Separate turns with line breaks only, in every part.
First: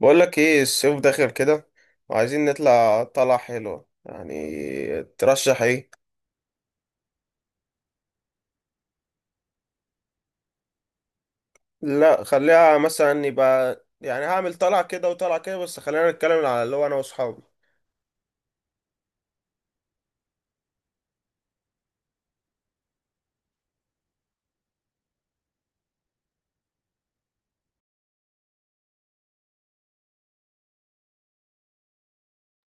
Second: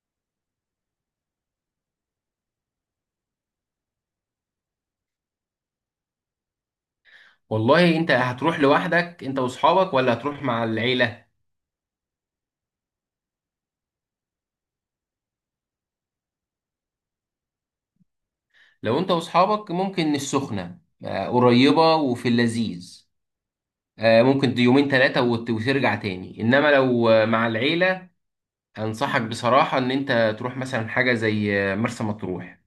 بقول لك ايه الصيف داخل كده، وعايزين نطلع طلعة حلوة. يعني ترشح ايه؟
والله انت هتروح لوحدك انت واصحابك ولا هتروح مع العيلة؟
لا خليها مثلا، يبقى يعني هعمل طلعة كده وطلعة كده، بس خلينا نتكلم على اللي هو انا واصحابي.
لو انت واصحابك ممكن السخنة، قريبة وفي اللذيذ. ممكن يومين ثلاثة وترجع تاني، انما لو مع العيلة انصحك بصراحة ان انت تروح مثلا حاجة زي مرسى مطروح.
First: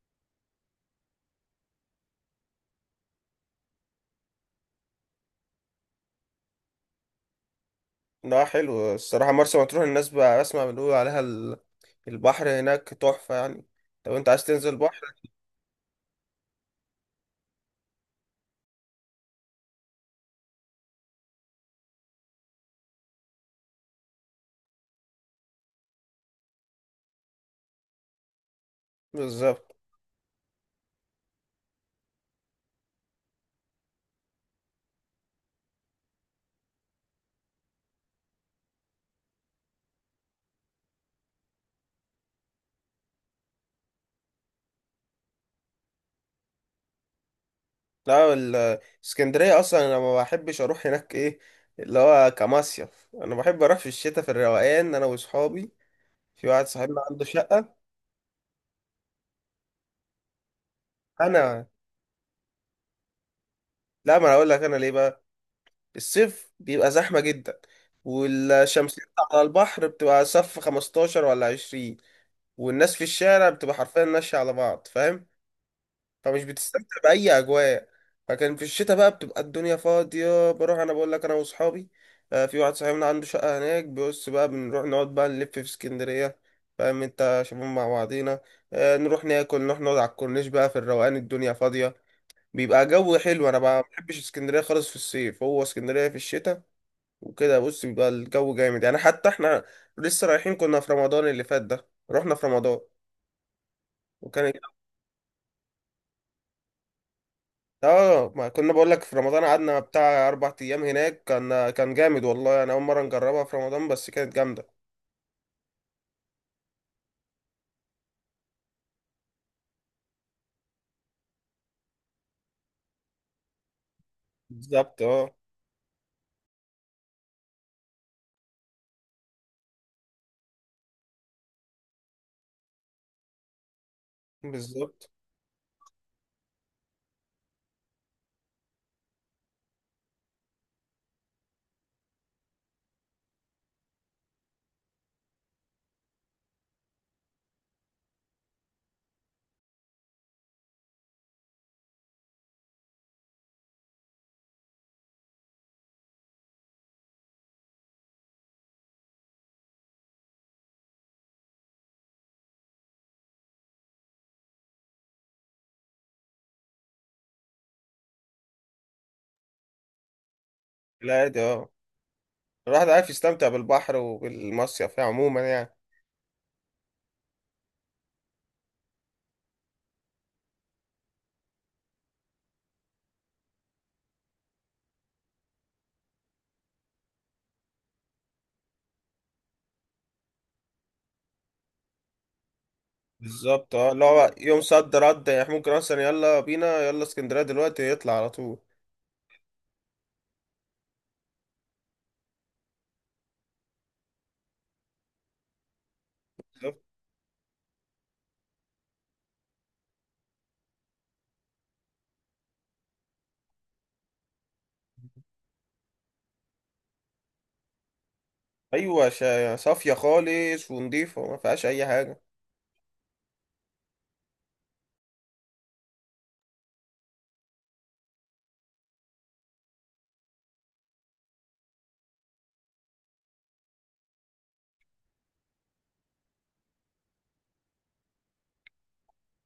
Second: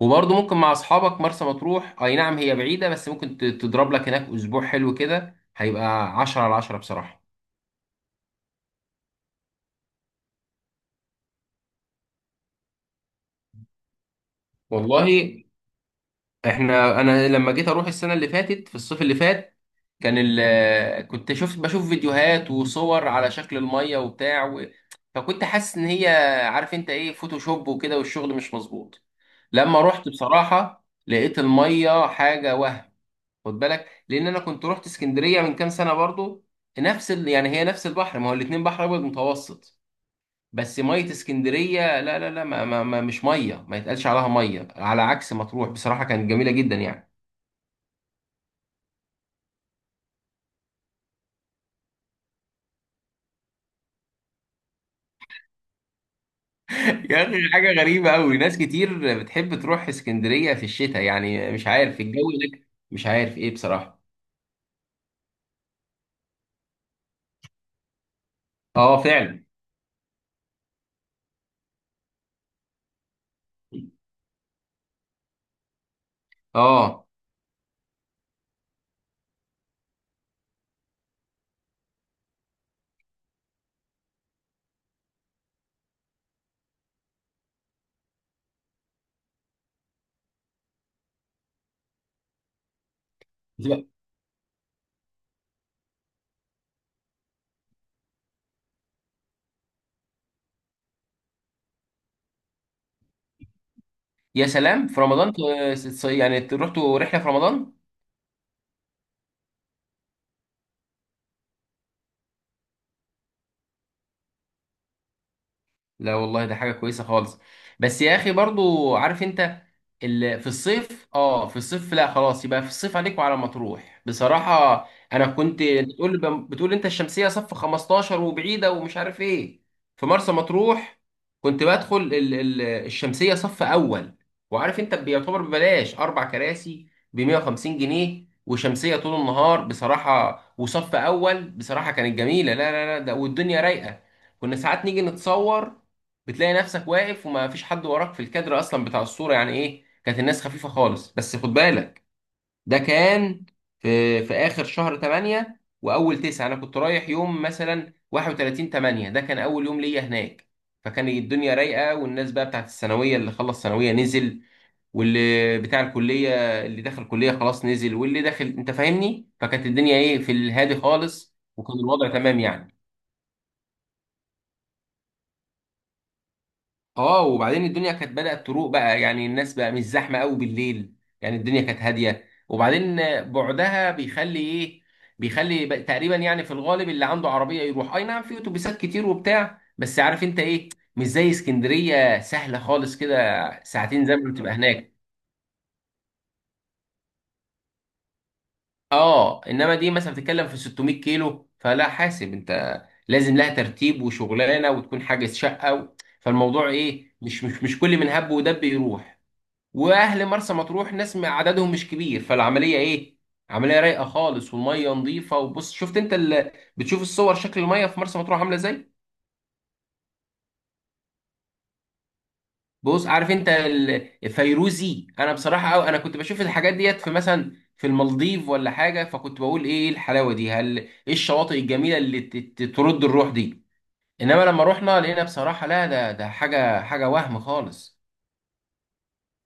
وبرضه ممكن مع اصحابك مرسى مطروح، اي نعم هي بعيدة بس ممكن تضرب لك هناك اسبوع حلو، كده هيبقى عشرة على عشرة بصراحة.
ده حلو الصراحة، مرسى مطروح الناس بقى اسمع بنقول عليها البحر هناك تحفة يعني، لو انت عايز تنزل بحر.
والله، احنا لما جيت اروح السنه اللي فاتت، في الصيف اللي فات، كان كنت شفت بشوف فيديوهات وصور على شكل الميه وبتاع فكنت حاسس ان هي، عارف انت ايه، فوتوشوب وكده والشغل مش مظبوط.
بالظبط.
لما رحت بصراحه لقيت الميه حاجه وهم. خد بالك لان انا كنت رحت اسكندريه من كام سنه برضو، يعني هي نفس البحر، ما هو الاتنين بحر ابيض متوسط. بس ميه اسكندريه، لا لا لا، ما ما ما مش ميه، ما يتقالش عليها ميه، على عكس مطروح بصراحه كانت جميله جدا يعني.
لا اسكندرية اصلا انا ما بحبش اروح هناك. ايه اللي هو كمصيف، انا بحب اروح في الشتاء في الروقان انا واصحابي. في واحد صاحبنا
يا
عنده
اخي حاجه
شقة.
غريبه قوي، ناس كتير بتحب تروح اسكندريه في الشتاء، يعني
انا،
مش عارف الجو هناك مش عارف ايه بصراحه.
لا ما انا اقول لك انا ليه بقى. الصيف بيبقى زحمه جدا، والشمسية
اه
على
فعلا.
البحر بتبقى صف 15 ولا 20، والناس في الشارع بتبقى حرفيا ماشيه على بعض، فاهم؟ فمش بتستمتع
اه.
باي اجواء. فكان في الشتاء بقى بتبقى الدنيا فاضيه، بروح انا بقول لك انا واصحابي. في واحد صاحبنا عنده شقه هناك، بيبص بقى بنروح نقعد بقى نلف في اسكندريه، فاهم انت شباب مع بعضينا. نروح ناكل، نروح نقعد على الكورنيش بقى في الروقان، الدنيا فاضيه، بيبقى جو حلو. انا ما
لا.
بحبش اسكندريه خالص في الصيف، هو اسكندريه في الشتاء. وكده بص بيبقى الجو جامد يعني. حتى احنا لسه رايحين، كنا في رمضان اللي فات، ده رحنا في رمضان
يا
وكان،
سلام، في رمضان؟ يعني رحتوا رحله في رمضان؟
اه ما كنا بقول لك في رمضان قعدنا بتاع اربع ايام هناك، كان كان جامد، والله انا اول مره نجربها في رمضان، بس كانت جامده.
لا والله ده حاجة كويسة خالص. بس يا أخي برضو عارف أنت، في الصيف، اه في الصيف لا خلاص، يبقى في الصيف عليك وعلى مطروح بصراحة.
بالظبط
أنا
اه.
كنت بتقول أنت الشمسية صف 15 وبعيدة ومش عارف إيه، في مرسى مطروح كنت بدخل الشمسية صف أول. وعارف أنت
بالظبط.
بيعتبر ببلاش أربع كراسي ب 150 جنيه وشمسية طول النهار بصراحة، وصف أول بصراحة كانت جميلة، لا لا لا ده والدنيا رايقة. كنا ساعات نيجي نتصور، بتلاقي نفسك واقف وما فيش حد وراك في الكادر اصلا بتاع الصوره، يعني ايه كانت الناس خفيفه خالص. بس خد بالك، ده كان في في اخر شهر 8 واول 9، انا كنت رايح يوم مثلا 31 8، ده كان اول يوم ليا هناك. فكان الدنيا رايقه، والناس بقى بتاعت الثانويه اللي خلص ثانويه نزل، واللي بتاع الكليه اللي دخل كليه خلاص نزل، واللي داخل انت فاهمني، فكانت الدنيا ايه، في الهادي خالص،
العادي اه،
وكان الوضع تمام يعني.
الواحد عارف يستمتع بالبحر وبالمصيف يعني عموما يعني.
اه، وبعدين الدنيا كانت بدأت تروق بقى، يعني الناس بقى مش زحمة قوي بالليل، يعني الدنيا كانت هادية. وبعدين بعدها بيخلي ايه، بيخلي بقى تقريبا يعني في الغالب اللي عنده عربية يروح، اي نعم في اتوبيسات كتير وبتاع، بس عارف انت ايه، مش زي اسكندرية سهلة خالص كده.
بالظبط اه، اللي
ساعتين
هو
زمن بتبقى
يوم صد
هناك،
رد يعني، ممكن اصلا يلا بينا يلا اسكندريه دلوقتي يطلع على طول.
اه. انما دي مثلا بتتكلم في 600 كيلو، فلا حاسب انت، لازم لها ترتيب وشغلانة وتكون حاجز شقة فالموضوع
بالظبط.
ايه، مش كل من هب ودب يروح. واهل مرسى مطروح ناس عددهم مش كبير، فالعمليه ايه، عمليه رايقه خالص، والميه نظيفه. وبص، شفت انت بتشوف الصور شكل الميه في مرسى مطروح عامله ازاي؟
ايوه صافيه خالص ونضيفه وما فيهاش اي حاجه.
بص عارف انت الفيروزي، انا بصراحه أو انا كنت بشوف الحاجات ديت في مثلا في المالديف ولا حاجه، فكنت بقول ايه الحلاوه دي، هل ايه الشواطئ الجميله اللي ترد الروح دي؟ انما لما رحنا لقينا بصراحه، لا ده ده حاجه حاجه وهم خالص.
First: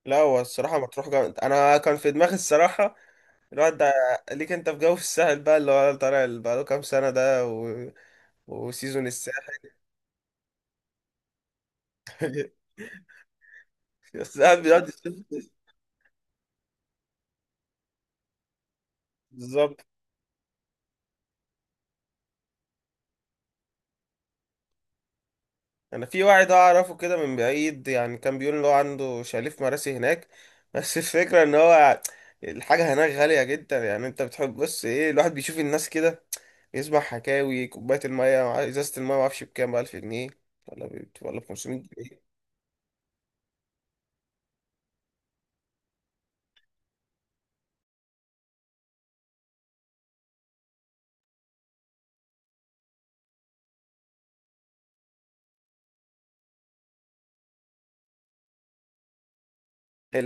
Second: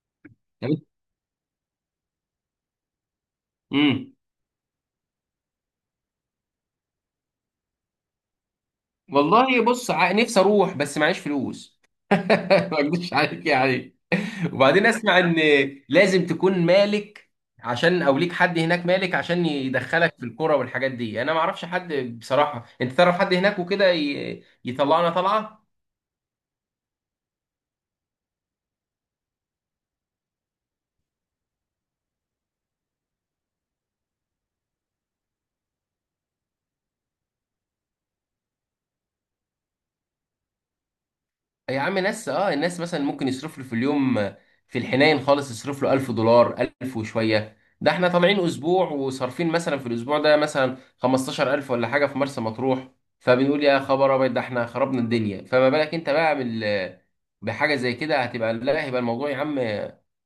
لا هو الصراحه مطروح جامد. انا كان في دماغي الصراحه الواد ده،
امم
ليك انت في جو في الساحل بقى اللي هو طالع، اللي بقاله كام سنه ده وسيزون
والله
الساحل.
بص، نفسي اروح بس معيش فلوس. ما اكدبش عليك يعني.
الساحل
وبعدين
بيقعد
اسمع ان لازم تكون مالك عشان، او ليك حد هناك مالك عشان
بالظبط.
يدخلك في الكوره والحاجات دي، انا ما اعرفش حد بصراحه. انت تعرف حد هناك وكده يطلعنا طلعه.
انا في واحد اعرفه كده من بعيد يعني، كان بيقول ان هو عنده شاليه في مراسي هناك. بس الفكره ان هو الحاجه هناك غاليه جدا يعني. انت بتحب بص ايه، الواحد بيشوف الناس كده يسمع حكاوي، كوباية المية إزازة المية معرفش بكام، بألف جنيه ولا ولا
يا
بخمسمية
عم،
جنيه.
ناس اه، الناس مثلا ممكن يصرف له في اليوم في الحنين خالص يصرف له 1000 دولار 1000 وشويه، ده احنا طالعين اسبوع وصارفين مثلا في الاسبوع ده مثلا 15000 ولا حاجه في مرسى مطروح، فبنقول يا خبر ابيض ده احنا خربنا الدنيا، فما بالك انت بقى بحاجه زي كده، هتبقى لا، هيبقى الموضوع يا عم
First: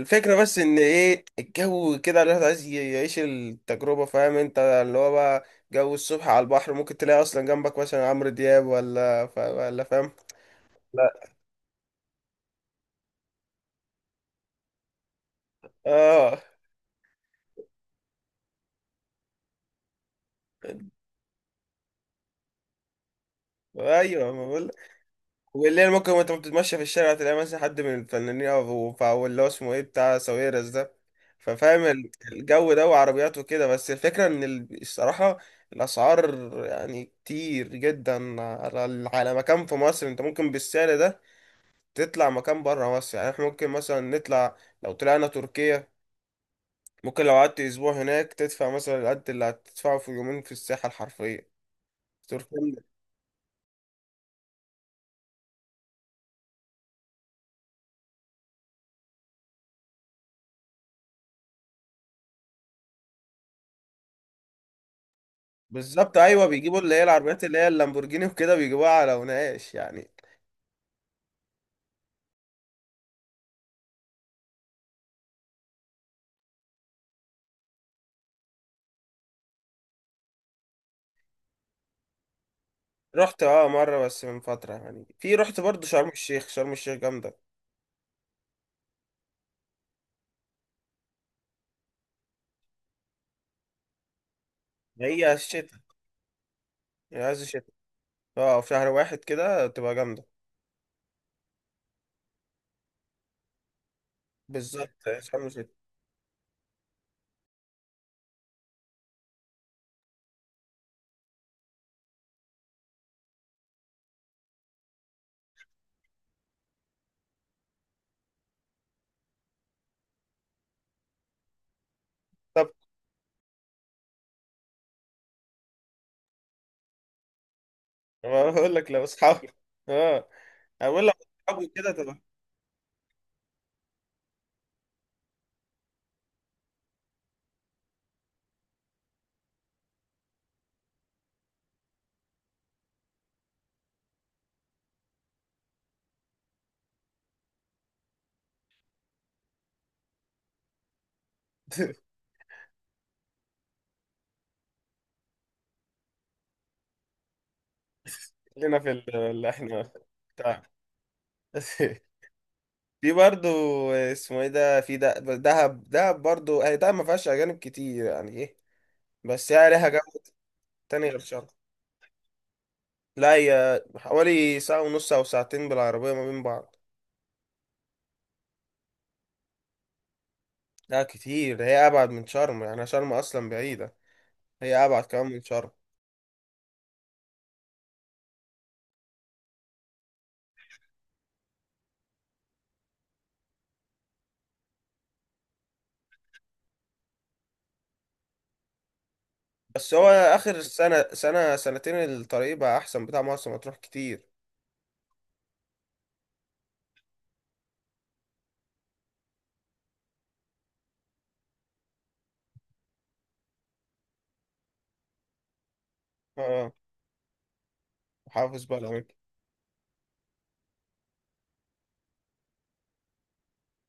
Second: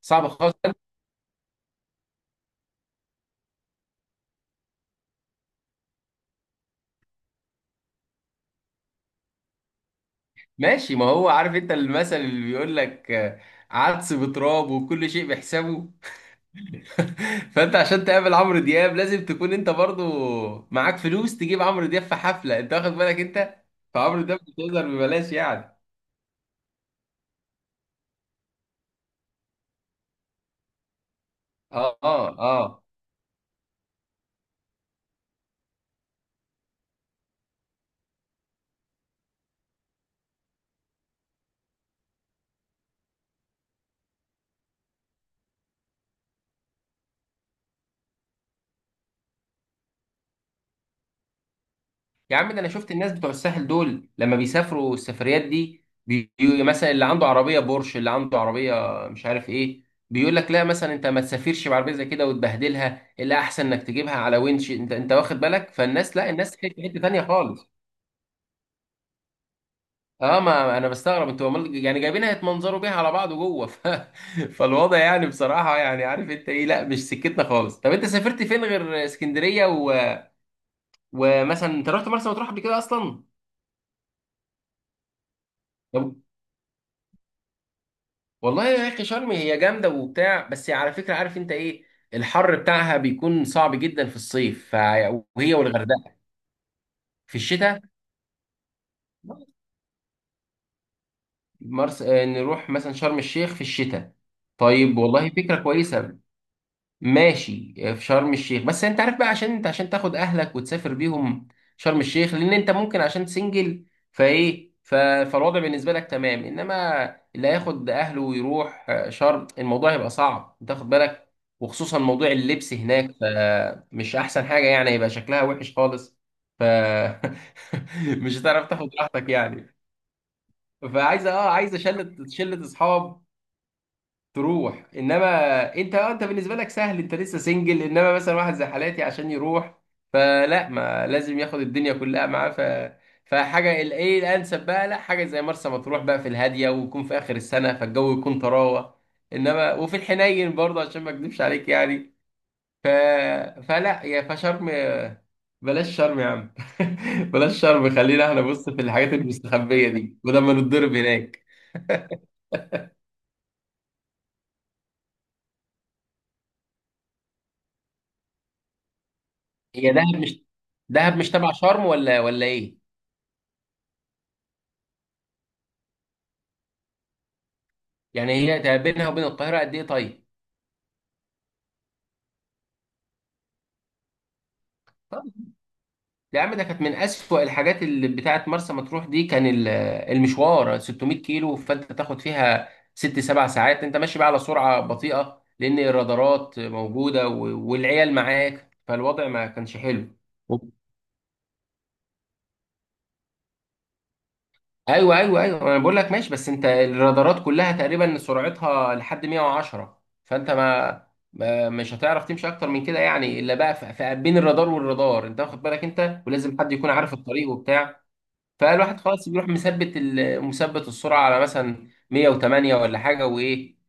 صعب خالص.
بس إن إيه الجو كده، الواحد عايز يعيش التجربة، فاهم أنت اللي هو بقى جو الصبح على البحر، ممكن تلاقي أصلا جنبك مثلا عمرو دياب ولا ولا فاهم.
ماشي، ما هو
لا.
عارف انت المثل اللي بيقول لك، عدس بتراب وكل شيء بحسابه.
آه.
فانت عشان تقابل عمرو دياب لازم تكون انت برضو معاك فلوس تجيب عمرو دياب في حفله، انت واخد بالك انت، فعمرو
أيوه،
دياب
ما
مش
بقول.
هيظهر ببلاش يعني.
والليل ممكن وانت بتتمشى في الشارع تلاقي مثلا حد من الفنانين، او أو اللي هو اسمه ايه بتاع ساويرس ده. ففاهم
اه اه
الجو
اه.
ده وعربيات وكده. بس الفكرة ان الصراحة الاسعار يعني كتير جدا، على على مكان في مصر. انت ممكن بالسعر ده تطلع مكان بره مصر. يعني احنا ممكن مثلا نطلع، لو طلعنا تركيا، ممكن لو قعدت اسبوع هناك تدفع مثلا القد اللي هتدفعه في يومين في الساحة الحرفية،
يا عم، ده انا
تركيا.
شفت الناس بتوع الساحل دول لما بيسافروا السفريات دي مثلا اللي عنده عربيه بورش، اللي عنده عربيه مش عارف ايه، بيقول لك لا مثلا انت ما تسافرش بعربيه زي كده وتبهدلها، الا احسن انك تجيبها على وينش، انت انت واخد بالك فالناس
بالظبط
لا،
ايوه،
الناس في
بيجيبوا اللي
حته
هي
تانيه
العربيات اللي هي
خالص.
اللامبورجيني وكده بيجيبوها على وناقش يعني.
اه، ما انا بستغرب انتوا يعني جايبينها يتمنظروا بيها على بعض جوه فالوضع يعني بصراحه، يعني عارف انت ايه، لا مش سكتنا خالص. طب انت سافرت فين غير اسكندريه ومثلا انت رحت مرسى مطروح قبل كده اصلا؟
رحت اه، مرة بس من فترة يعني، في رحت برضو شرم
طب
الشيخ، شرم الشيخ جامدة.
والله يا اخي شرم هي جامده وبتاع، بس على فكره عارف انت ايه، الحر بتاعها بيكون صعب جدا في الصيف
هي
وهي
الشتاء.
والغردقه
هي
في
عايز الشتاء.
الشتاء.
اه في شهر واحد كده تبقى جامدة.
نروح مثلا شرم الشيخ في الشتاء. طيب
بالظبط،
والله
شرم
فكره
الشيخ.
كويسه. ماشي، في شرم الشيخ، بس انت عارف بقى، عشان انت عشان تاخد اهلك وتسافر بيهم شرم الشيخ، لان انت ممكن عشان سنجل فايه، فالوضع بالنسبه لك تمام، انما اللي هياخد اهله ويروح شرم، الموضوع هيبقى صعب، انت واخد بالك، وخصوصا موضوع
طب
اللبس هناك، فمش احسن حاجه يعني، هيبقى شكلها وحش خالص. ف مش
ما
هتعرف
بقول لك،
تاخد
لو
راحتك
اصحابي،
يعني.
اه. أنا بقول لك
فعايزه اه،
اصحابي
عايزه
كده
شله
تبقى.
شله اصحاب تروح، انما انت انت بالنسبه لك سهل، انت لسه سنجل، انما مثلا واحد زي حالاتي عشان يروح فلا، ما لازم ياخد الدنيا كلها معاه ف، فحاجه الايه الانسب بقى، لا حاجه زي مرسى مطروح بقى في الهاديه، ويكون في اخر السنه فالجو يكون طراوه، انما وفي الحنين برضه عشان ما اكذبش عليك يعني. ف فلا يا، فشرم، بلاش شرم يا عم. بلاش شرم، خلينا احنا بص
خلينا
في
في
الحاجات
اللي
المستخبيه
احنا
دي ولما
بتاع.
نتضرب هناك.
في برضو اسمه ايه ده، في ده دهب. دهب برضو، هي دهب ما فيهاش اجانب كتير يعني ايه، بس هي ليها
هي
جو
دهب مش،
تاني
دهب
غير
مش
شرم.
تبع شرم ولا ايه؟
لا هي حوالي ساعة ونص أو ساعتين بالعربية ما بين بعض.
يعني هي ده بينها وبين القاهرة قد إيه طيب؟
لا كتير، هي ابعد من شرم، يعني شرم اصلا بعيده، هي ابعد كمان من
طيب.
شرم.
يا عم ده كانت من أسوأ الحاجات اللي بتاعت مرسى مطروح دي، كان المشوار 600 كيلو، فأنت تاخد فيها ست سبع ساعات أنت ماشي بقى على سرعة بطيئة، لأن الرادارات موجودة والعيال معاك، فالوضع ما كانش
بس هو
حلو.
اخر سنه، سنه سنتين الطريق بقى احسن بتاع مرسى مطروح كتير.
ايوه ايوه ايوه، انا بقول لك ماشي، بس انت الرادارات كلها تقريبا سرعتها لحد 110، فانت ما, ما مش هتعرف تمشي اكتر من كده يعني الا بقى بين الرادار والرادار، انت واخد بالك انت، ولازم
اه
حد يكون عارف الطريق وبتاع.
حافظ بقى
فالواحد
الاماكن.
خلاص بيروح مثبت مثبت السرعه على مثلا 108 ولا حاجه، وايه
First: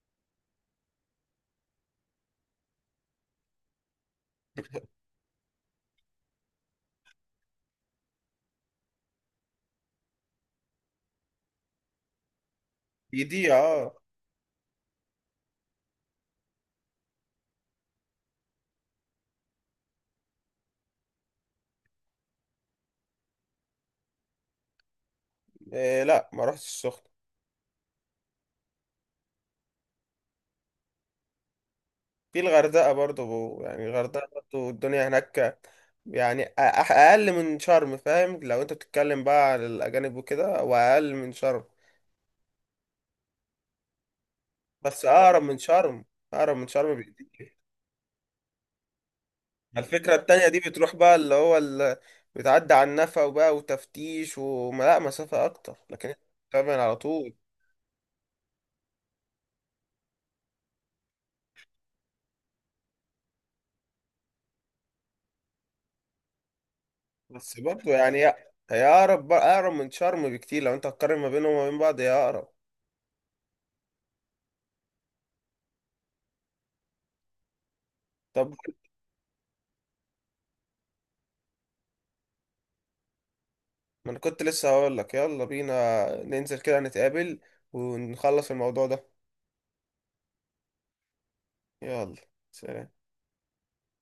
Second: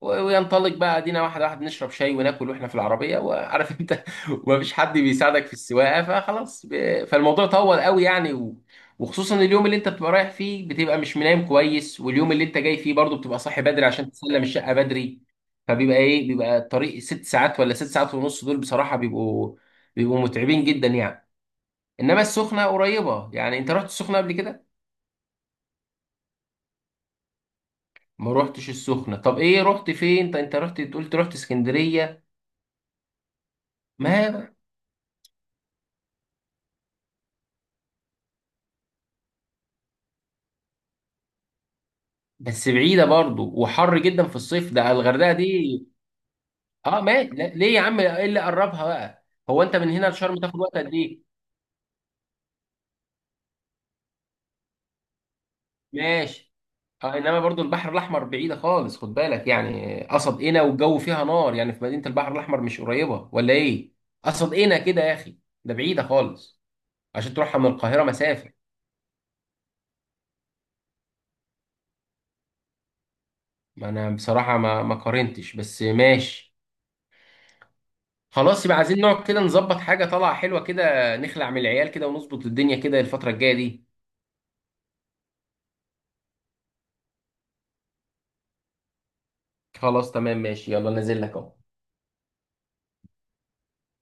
وينطلق بقى، ادينا واحد واحد نشرب شاي وناكل واحنا في العربيه، وعارف انت ومفيش حد بيساعدك في السواقه، فخلاص فالموضوع طول قوي يعني وخصوصا اليوم اللي انت بتبقى رايح فيه بتبقى مش منام كويس، واليوم اللي انت جاي فيه برضه
دي
بتبقى
دي
صاحي
اه.
بدري عشان تسلم الشقه بدري، فبيبقى ايه، بيبقى الطريق ست ساعات ولا ست ساعات ونص، دول بصراحه بيبقوا متعبين جدا يعني. انما السخنه قريبه، يعني انت رحت السخنه قبل كده؟
إيه لا ما رحتش السخنه.
ما روحتش السخنه، طب ايه رحت فين انت، انت رحت قلت رحت اسكندريه
في الغردقه برضو، يعني الغردقه
ما
برضو الدنيا هناك، يعني اقل من شرم، فاهم؟ لو انت بتتكلم بقى على الاجانب وكده، واقل من شرم،
بس بعيده برضو وحر جدا في الصيف ده،
بس
الغردقه
اقرب من
دي
شرم، اقرب من شرم
اه ماشي، لا،
بكتير.
ليه يا عم، ايه اللي قربها بقى، هو انت من هنا
الفكرة
لشرم
التانية
تاخد
دي
وقت قد
بتروح بقى
ايه؟
اللي هو بتعدي على النفق وبقى وتفتيش وما لا مسافة أكتر، لكن أنت
ماشي.
بتعمل على
آه،
طول.
انما برضو البحر الاحمر بعيده خالص، خد بالك، يعني قصد قنا والجو فيها نار يعني، في مدينه البحر الاحمر مش قريبه ولا ايه، قصد قنا كده يا اخي، ده بعيده خالص، عشان تروحها
بس
من
برضه
القاهره
يعني هي
مسافه.
هي أقرب بقى، أقرب من شرم بكتير. لو أنت هتقارن ما بينهم وما بين بعض، هي أقرب.
ما انا بصراحه، ما ما قارنتش، بس ماشي.
طب
خلاص يبقى عايزين نقعد كده نظبط حاجه طالعه حلوه كده، نخلع من العيال كده ونظبط الدنيا كده الفتره الجايه دي.
ما أنا كنت لسه هقول لك يلا بينا ننزل كده نتقابل، ونخلص الموضوع ده.
خلاص تمام، ماشي، يلا نازل لك اهو.
يلا. سلام.